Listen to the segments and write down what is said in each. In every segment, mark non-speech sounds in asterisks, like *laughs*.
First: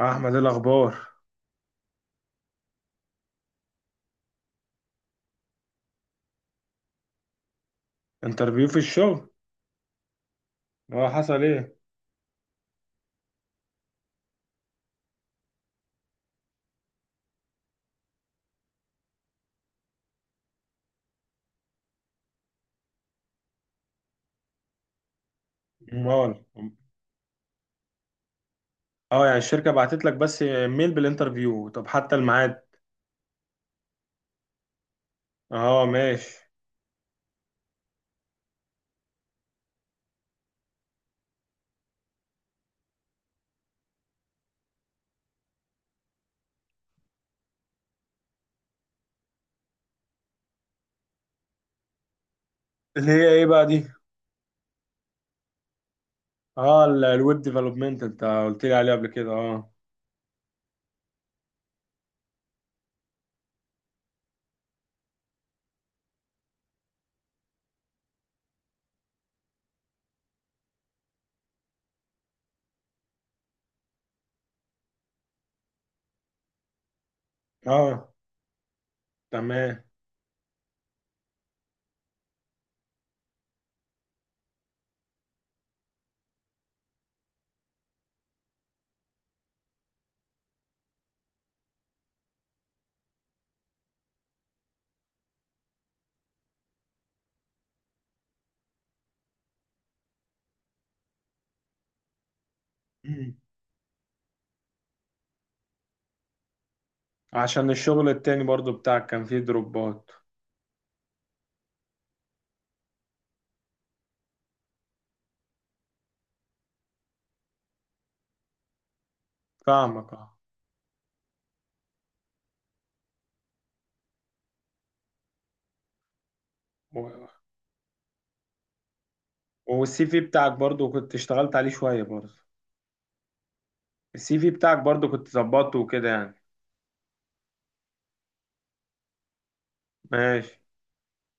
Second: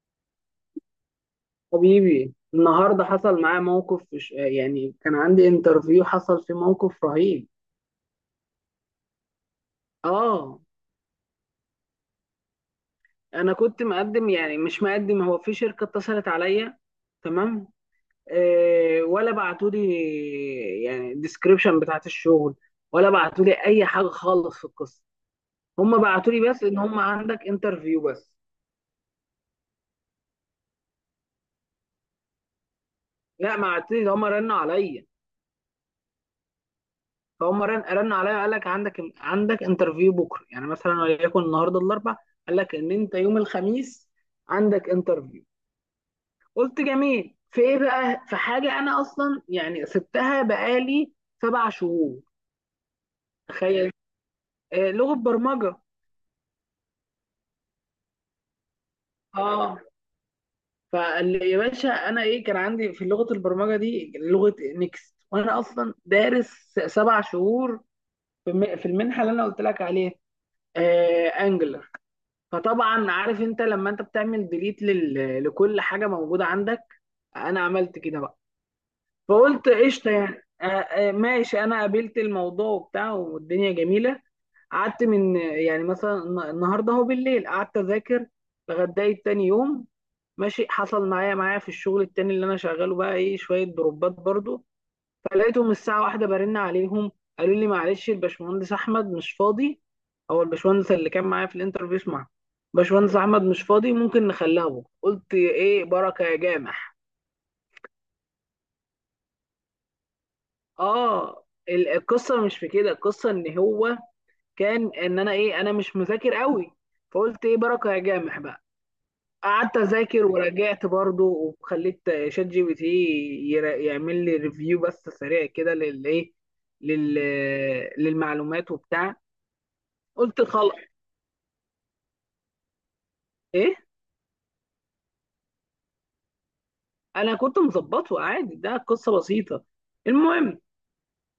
احمد، إيه الاخبار؟ حبيبي النهارده حصل معايا موقف يعني كان عندي انترفيو حصل فيه موقف رهيب. انترفيو في الشغل؟ اه، اه، حصل ايه؟ انا كنت مقدم، يعني مش مقدم، هو في شركه اتصلت عليا، تمام. آه، ولا بعتوا لي يعني الديسكريبشن بتاعت الشغل، ولا بعتوا لي اي حاجه خالص في القصه. هم امال. بعتوا لي بس ان هم عندك انترفيو بس. اه، يعني الشركه بعتت لك بس ميل بالانترفيو، طب حتى الميعاد. لا، ما بعتوا لي، هم رنوا عليا. اه، ماشي. فهم رن عليا، قال لك عندك انترفيو بكره يعني مثلا وليكن النهارده الاربع. قال لك ان انت يوم الخميس عندك انترفيو. قلت جميل، في ايه بقى؟ في حاجه، انا اصلا يعني سبتها بقالي 7 شهور. اللي هي ايه بقى دي؟ تخيل. آه، لغه برمجه. اه، الويب ديفلوبمنت انت قلت لي عليه قبل كده، اه. اه، فقال لي يا باشا انا ايه كان عندي في لغه البرمجه دي لغه نيكست، وانا اصلا دارس 7 شهور في المنحه اللي انا قلت لك عليها، آه، انجلر. فطبعا عارف انت لما انت بتعمل ديليت لكل حاجه موجوده عندك، انا عملت اه، كده بقى. فقلت تمام. قشطه يعني، ماشي، انا قابلت الموضوع وبتاع والدنيا جميله. قعدت من يعني مثلا النهارده هو بالليل، قعدت اذاكر لغايه تاني يوم. ماشي. حصل معايا في الشغل التاني اللي انا شغاله بقى ايه شويه دروبات برضو، فلقيتهم الساعة 1 برن عليهم. قالوا لي معلش الباشمهندس أحمد مش فاضي. هو الباشمهندس اللي كان معايا في الانترفيو، اسمع. باشمهندس مم. أحمد مش فاضي، ممكن نخليه بكرة؟ قلت إيه بركة يا جامح. عشان الشغل التاني برضو بتاعك كان فيه دروبات؟ آه، القصة مش في كده، القصة إن هو كان إن أنا إيه، أنا مش مذاكر قوي. فقلت إيه بركة يا جامح بقى. قعدت فاهمك، أذاكر اه. ورجعت برضه، وخليت شات جي بي تي يعمل لي ريفيو بس سريع كده للإيه، لل... و- للمعلومات وبتاع. والسي في قلت بتاعك خلاص، برضو كنت اشتغلت عليه شويه برضو. ايه، السي في بتاعك برضو كنت ظبطته وكده يعني. انا كنت مظبطه عادي، ده قصه بسيطه. ماشي. المهم،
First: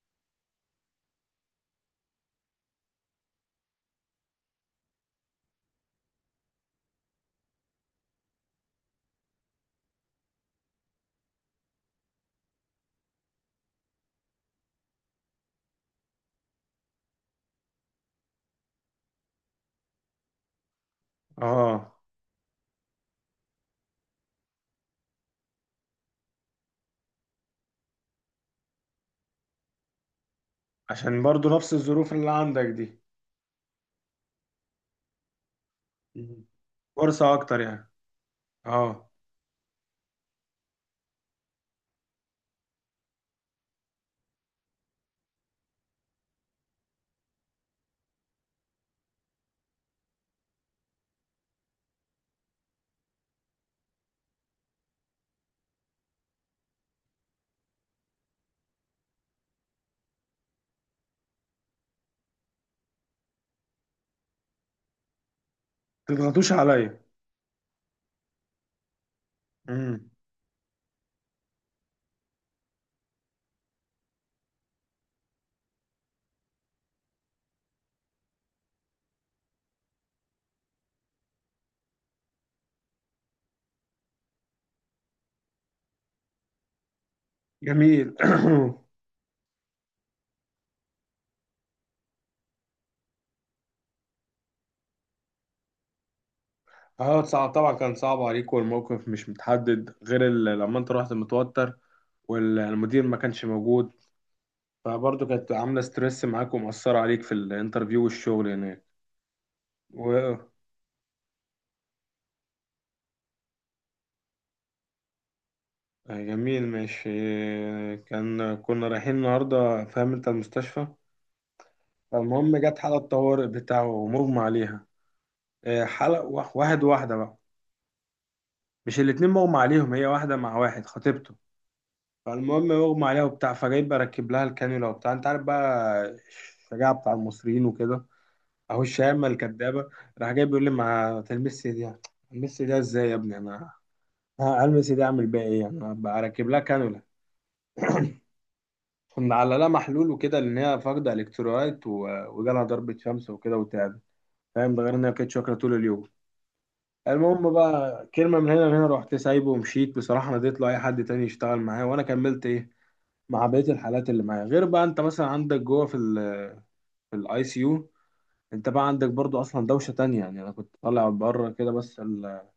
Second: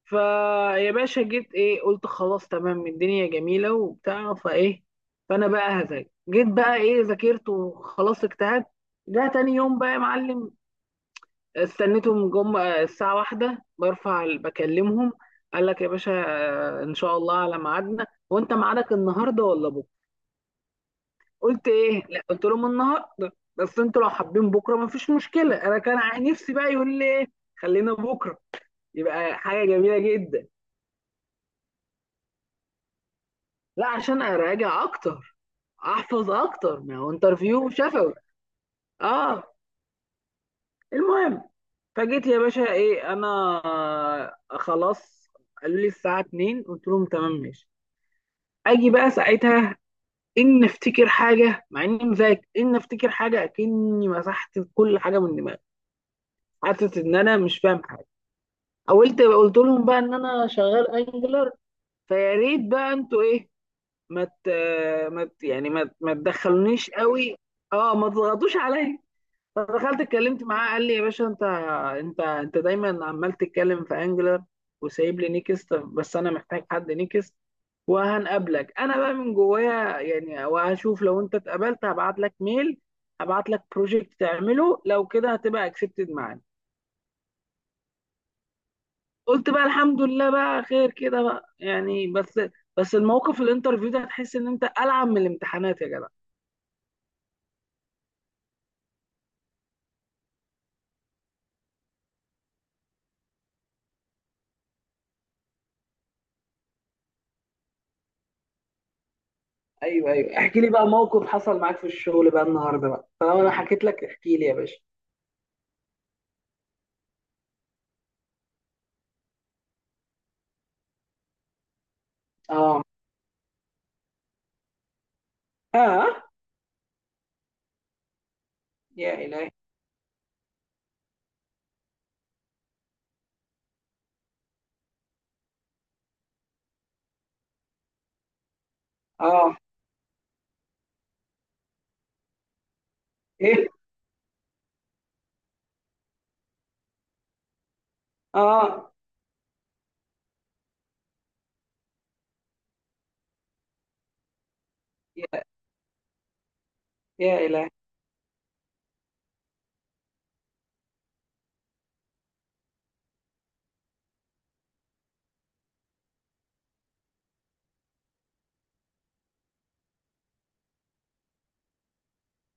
فيا باشا جيت ايه، قلت خلاص تمام، الدنيا جميله وبتاع فايه. فانا بقى هذاكر، جيت بقى ايه، ذاكرت وخلاص اجتهدت. ده تاني يوم بقى يا معلم. استنيتهم، جم الساعه 1، بكلمهم. قال لك يا باشا، ان شاء الله على ميعادنا، وانت ميعادك النهارده ولا بكره؟ قلت اه، ايه، لا، قلت لهم النهارده، بس انتوا لو حابين بكره مفيش مشكله، انا كان نفسي بقى يقول لي ايه خلينا بكره، يبقى حاجه جميله جدا. عشان برضو نفس الظروف اللي عندك دي. لا، عشان اراجع اكتر، احفظ مم. اكتر، ما هو فرصة أكتر انترفيو يعني. شفوي. اه. اه. المهم، فجيت يا باشا ايه انا خلاص، قالوا لي الساعه 2، قلت لهم تمام ماشي. اجي بقى ساعتها، ان افتكر حاجه مع اني مذاكر، ان افتكر حاجه اكني مسحت كل حاجه من دماغي، حاسس ان انا مش فاهم حاجه. قلت لهم بقى ان انا شغال انجلر، فيا ريت بقى انتوا ايه ما مت، ما ت- يعني ما ت- ما تضغطوش تدخلونيش عليا. قوي. اه، ما تضغطوش عليا. فدخلت مم. اتكلمت معاه، قال لي يا باشا انت، انت دايما عمال تتكلم في انجلر، وسايب لي نيكست، بس انا محتاج حد نيكست، وهنقابلك انا بقى من جوايا يعني، وهشوف لو انت اتقبلت هبعت لك ميل، هبعت لك بروجكت تعمله، لو كده هتبقى اكسبتد معانا. جميل. *coughs* قلت بقى الحمد لله بقى، خير كده بقى يعني. بس الموقف الانترفيو ده هتحس ان انت ألعب من الامتحانات يا جدع. *clears throat* اه، صعب طبعا، كان صعب عليك. والموقف مش متحدد غير لما انت رحت متوتر والمدير ما كانش موجود، فبرضه كانت عاملة ستريس معاك ومأثرة عليك في الانترفيو والشغل هناك. ايوه و... ايوه، احكي لي بقى موقف حصل معاك في الشغل بقى النهارده بقى، طالما انا حكيت لك احكي لي يا باشا. جميل، ماشي. كان كنا رايحين النهاردة، فاهم انت، المستشفى. فالمهم جت اه. حالة طوارئ بتاعه ومغمى عليها. اه. حلقة واحد واحدة بقى، مش يا الاتنين الهي. مغمى عليهم، هي واحدة مع واحد خطيبته. فالمهم مغمى عليها وبتاع، فجاي بركب لها الكانيولا وبتاع، انت عارف بقى الشجاعة بتاع المصريين وكده، اهو الشهامة اه. الكدابة. راح جاي بيقول لي: ما تلمس دي. تلمس دي ازاي يا ابني؟ ايه. انا هلمس دي اعمل بيها ايه؟ انا بركب لها كانيولا. اه. كنا على لها محلول وكده لان هي فاقدة الكترولايت وجالها ضربة شمس وكده وتعبت، فاهم؟ ده غير ان هي كانت يا شاكرة طول اليوم. يا المهم الهي. بقى، كلمة من هنا لهنا رحت سايبه ومشيت، بصراحة نديت له أي حد تاني يشتغل معايا وأنا كملت إيه مع بقية الحالات اللي معايا. غير بقى أنت مثلا عندك جوه في الأي سي يو. أنت بقى عندك برضو أصلا دوشة تانية، يعني أنا كنت طالع بره كده بس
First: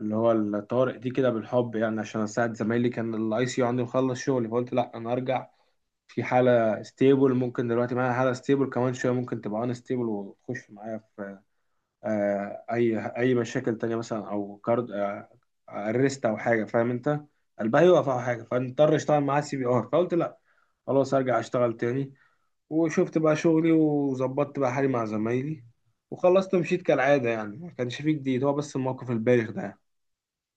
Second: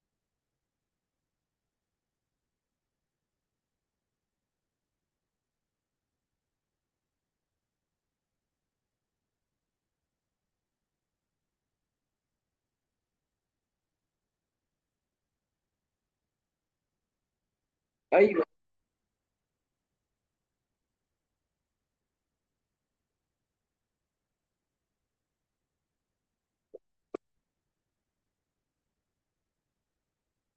اللي هو الطوارئ دي كده بالحب، يعني عشان أساعد زمايلي. كان الأي سي يو عندي مخلص شغلي، فقلت لأ أنا أرجع، في حالة ستيبل. ممكن دلوقتي معايا حالة ستيبل كمان شوية ممكن تبقى أن ستيبل وتخش معايا، اي مشاكل تانية مثلا، او كارد ارست او حاجه، فاهم انت، قلبها يوقف او حاجه، ايوه. فنضطر اشتغل معاه سي بي ار. فقلت لا، خلاص ارجع اشتغل تاني. وشفت بقى شغلي وظبطت بقى حالي مع زمايلي، وخلصت ومشيت كالعاده، يعني ما كانش فيه جديد، هو بس الموقف البايخ ده يعني.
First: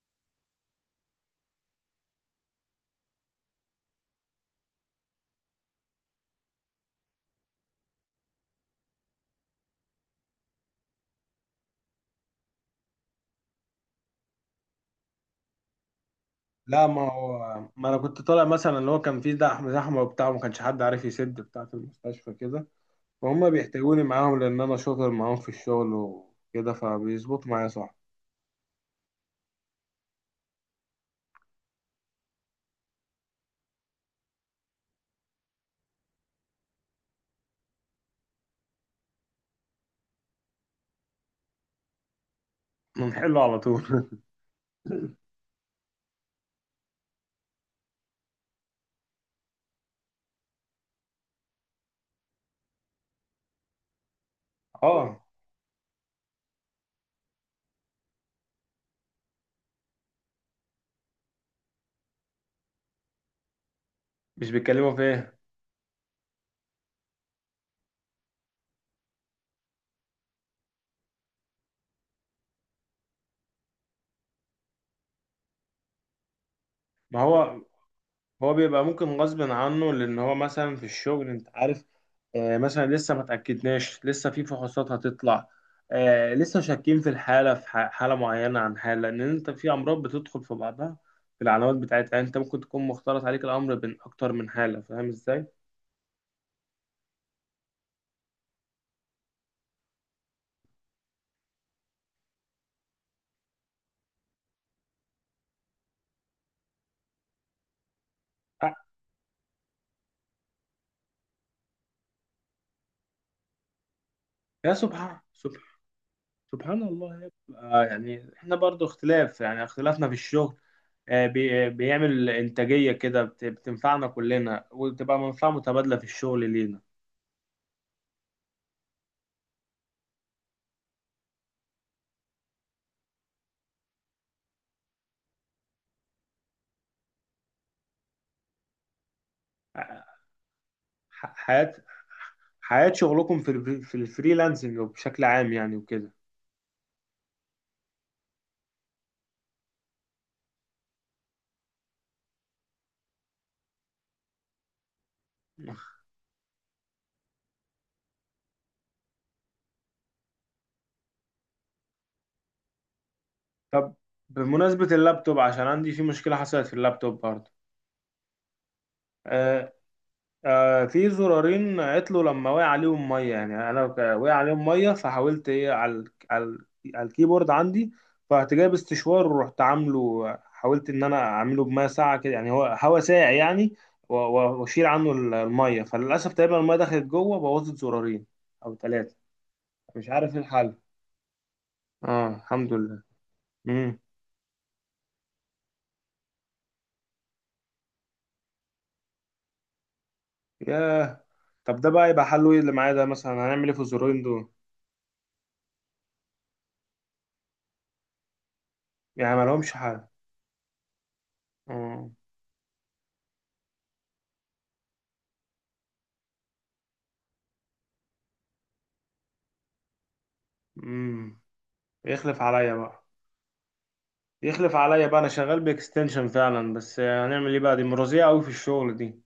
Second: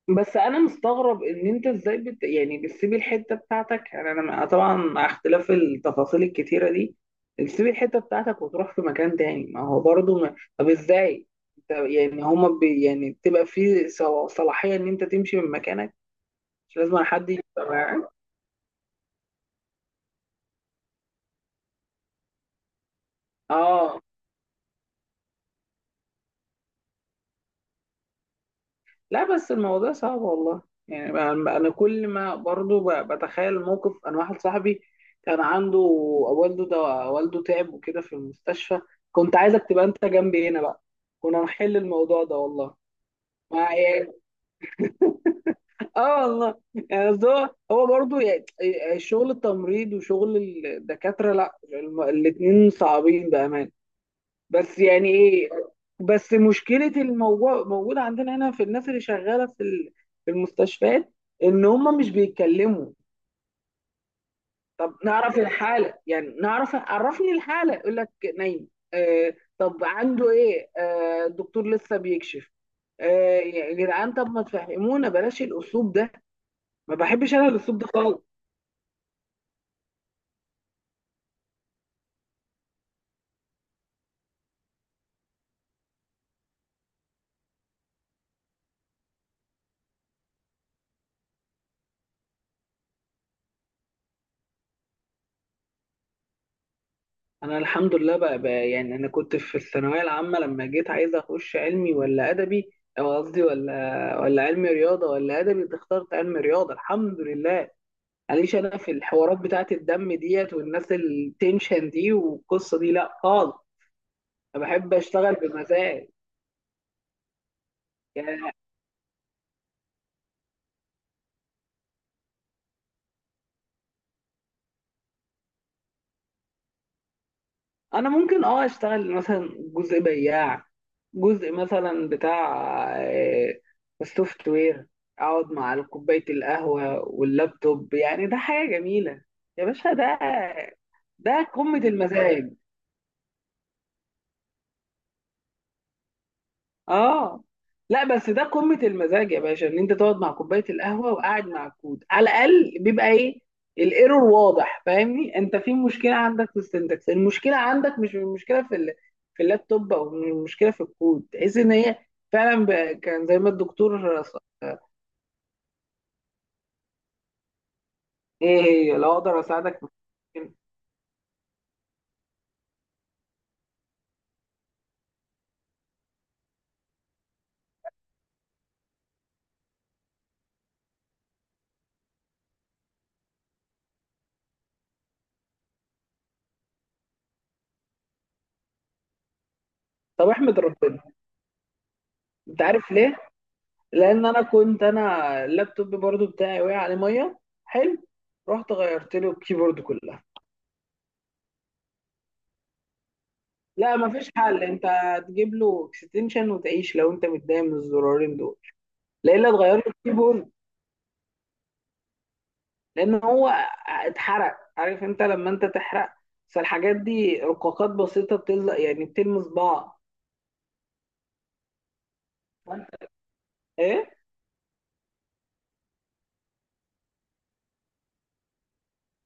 بس انا مستغرب ان انت ازاي يعني بتسيب الحته بتاعتك، يعني انا طبعا مع اختلاف التفاصيل الكتيره دي بتسيب الحته بتاعتك وتروح في مكان تاني، ما هو برضه ما... طب ازاي انت يعني هما يعني تبقى في صلاحيه ان انت تمشي من مكانك؟ مش لا، لازم ما حد هو يبقى ما انا معاك؟ كنت طالع، مثلا اللي هو كان فيه زحمه زحمه وبتاع، وما كانش حد عارف يسد بتاع في المستشفى كده، فهم اه. بيحتاجوني معاهم لان انا شاطر معاهم في الشغل وكده فبيظبطوا معايا، صح. لا بس الموضوع صعب والله. يعني أنا كل ما برضو بتخيل موقف، انا واحد صاحبي كان عنده والده ده، والده تعب وكده في المستشفى، كنت عايزك تبقى انت جنبي هنا بقى، كنا نحل الموضوع ده والله. بنحله على مع طول. يعني *laughs* اه والله. يعني أصل هو برضه يعني، شغل التمريض وشغل الدكاترة، لا الاتنين صعبين بأمانة، بس *laughs* يعني اه. ايه. بس مشكله الموضوع موجوده عندنا هنا في الناس اللي شغاله في في المستشفيات، ان هم مش بيتكلموا. مش بيتكلموا طب في ايه؟ نعرف الحاله يعني، نعرف، عرفني الحاله، يقول لك نايم. آه. طب عنده ايه؟ آه، الدكتور لسه بيكشف. آه يا جدعان، طب ما تفهمونا، بلاش الاسلوب ده، ما ما بحبش انا هو الاسلوب ده خالص. هو بيبقى ممكن غصب عنه، لان هو مثلا في الشغل انت عارف، آه مثلا لسه ما تاكدناش، لسه في فحوصات هتطلع، آه لسه شاكين في الحاله، في حاله معينه عن حاله، لان انت في امراض بتدخل في بعضها في العلامات بتاعتها. يعني انت ممكن تكون مختلط عليك الامر بين اكتر من حاله، فاهم ازاي؟ انا الحمد لله بقى، يعني، انا كنت في الثانويه العامه لما جيت عايز اخش علمي ولا ادبي، او قصدي ولا علمي رياضه ولا ادبي، كنت اخترت علمي رياضه الحمد لله. معليش، آه، انا في الحوارات بتاعت الدم ديت والناس التنشن دي والقصه دي لا خالص، انا يا بحب سبحان اشتغل سبحان، بمزاج. سبحان الله يا ابني. آه، يعني يعني احنا برضو اختلاف، يعني اختلافنا في الشغل بيعمل انتاجية كده، بتنفعنا كلنا وتبقى منفعة متبادلة في الشغل لينا. انا ممكن اه اشتغل مثلا جزء بياع، جزء مثلا بتاع السوفت وير، اقعد مع كوبايه القهوه واللابتوب، يعني ده حاجه جميله يا باشا، آه، ده ده حياة. قمه المزاج. حياة شغلكم في في الفريلانسنج بشكل عام، يعني وكده. اه. لا بس ده قمة المزاج يا باشا ان انت تقعد مع كوباية القهوة وقاعد مع الكود، على الاقل بيبقى ايه، الايرور واضح، فاهمني انت؟ في مشكلة عندك في السنتكس، المشكلة عندك مش المشكلة في اللابتوب، او المشكلة في الكود، تحس ان هي فعلا كان زي ما طب الدكتور بمناسبة اللابتوب، عشان عندي في مشكلة حصلت في اللابتوب ايه، هي لو اقدر برضه. اساعدك في المشكلة. في زرارين عطلوا لما وقع عليهم ميه، يعني انا وقع عليهم ميه، فحاولت ايه على على الكيبورد عندي. فرحت جايب استشوار ورحت عامله، حاولت ان انا اعمله بميه ساقعه كده، يعني هو هوا ساقع يعني، واشيل عنه الميه. فللاسف تقريبا الميه دخلت جوه، بوظت زرارين او ثلاثه، مش طب عارف ايه احمد الحل. ربنا. اه، انت الحمد عارف لله. ليه؟ امم. لان انا كنت، انا اللابتوب برضو بتاعي وقع عليه ميه، حلو، رحت غيرت له الكيبورد كله. ياه. طب ده بقى يبقى حله ايه؟ اللي معايا ده مثلا هنعمل ايه في لا الزرارين مفيش دول؟ حل، انت هتجيب له اكستنشن وتعيش لو انت متضايق من الزرارين دول. يعني لا ما الا لهمش تغير له حل؟ الكيبورد، امم. لان هو اتحرق. عارف انت لما انت تحرق، فالحاجات دي رقاقات بسيطه بتلزق يعني بتلمس بعض. يخلف عليا وانت بقى. ايه، يخلف عليا بقى، انا شغال باكستنشن فعلا، بس هنعمل ايه بقى، دي مرضيه قوي في الشغل دي.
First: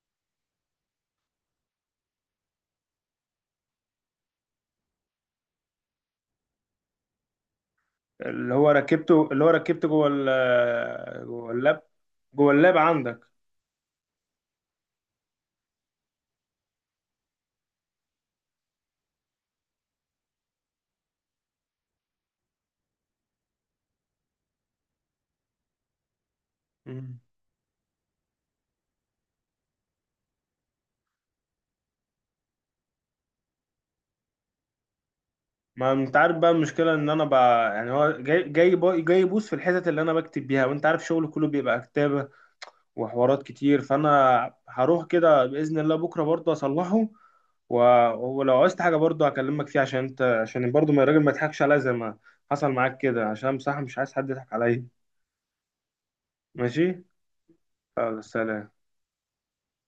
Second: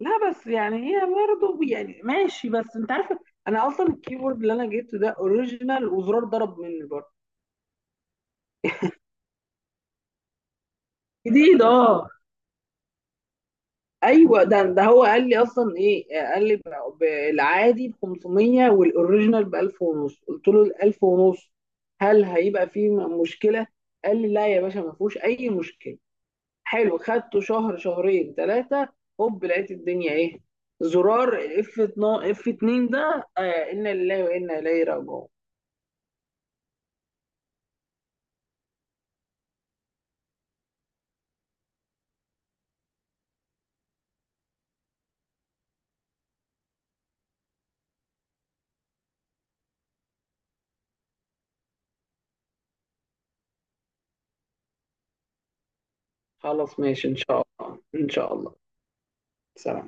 لا بس يعني هي برضه يعني ماشي، بس انت عارف، انا اصلا الكيبورد اللي انا جبته ده اوريجينال وزرار ضرب مني برضه اللي هو ركبته جوه جديد. اللاب. اه. جوه اللاب عندك. ايوه، ده هو قال لي اصلا ايه، قال لي ب- العادي ب 500 والاوريجينال ب 1000 ونص، قلت له ال 1000 ونص هل هيبقى فيه مشكله؟ قال لي لا يا باشا ما فيهوش اي مشكله. حلو، مم. خدته شهر شهرين ثلاثه، هوب لقيت الدنيا ايه، زرار اف 12 اف 2 ده، آه، انا لله وانا اليه راجعون. ما انت عارف بقى المشكله ان انا بقى، يعني هو جاي يبوظ في الحتت اللي انا بكتب بيها، وانت عارف شغلي كله بيبقى كتابه وحوارات كتير. فانا هروح كده باذن الله بكره برضه اصلحه. و... ولو عايزت حاجه برضه هكلمك فيها، عشان انت، عشان برضه ما الراجل ما يضحكش عليا زي ما حصل معاك كده، عشان بصراحه مش عايز حد يضحك عليا. خلاص ماشي. ماشي ان شاء الله ان خلاص، شاء الله. سلام. سلام.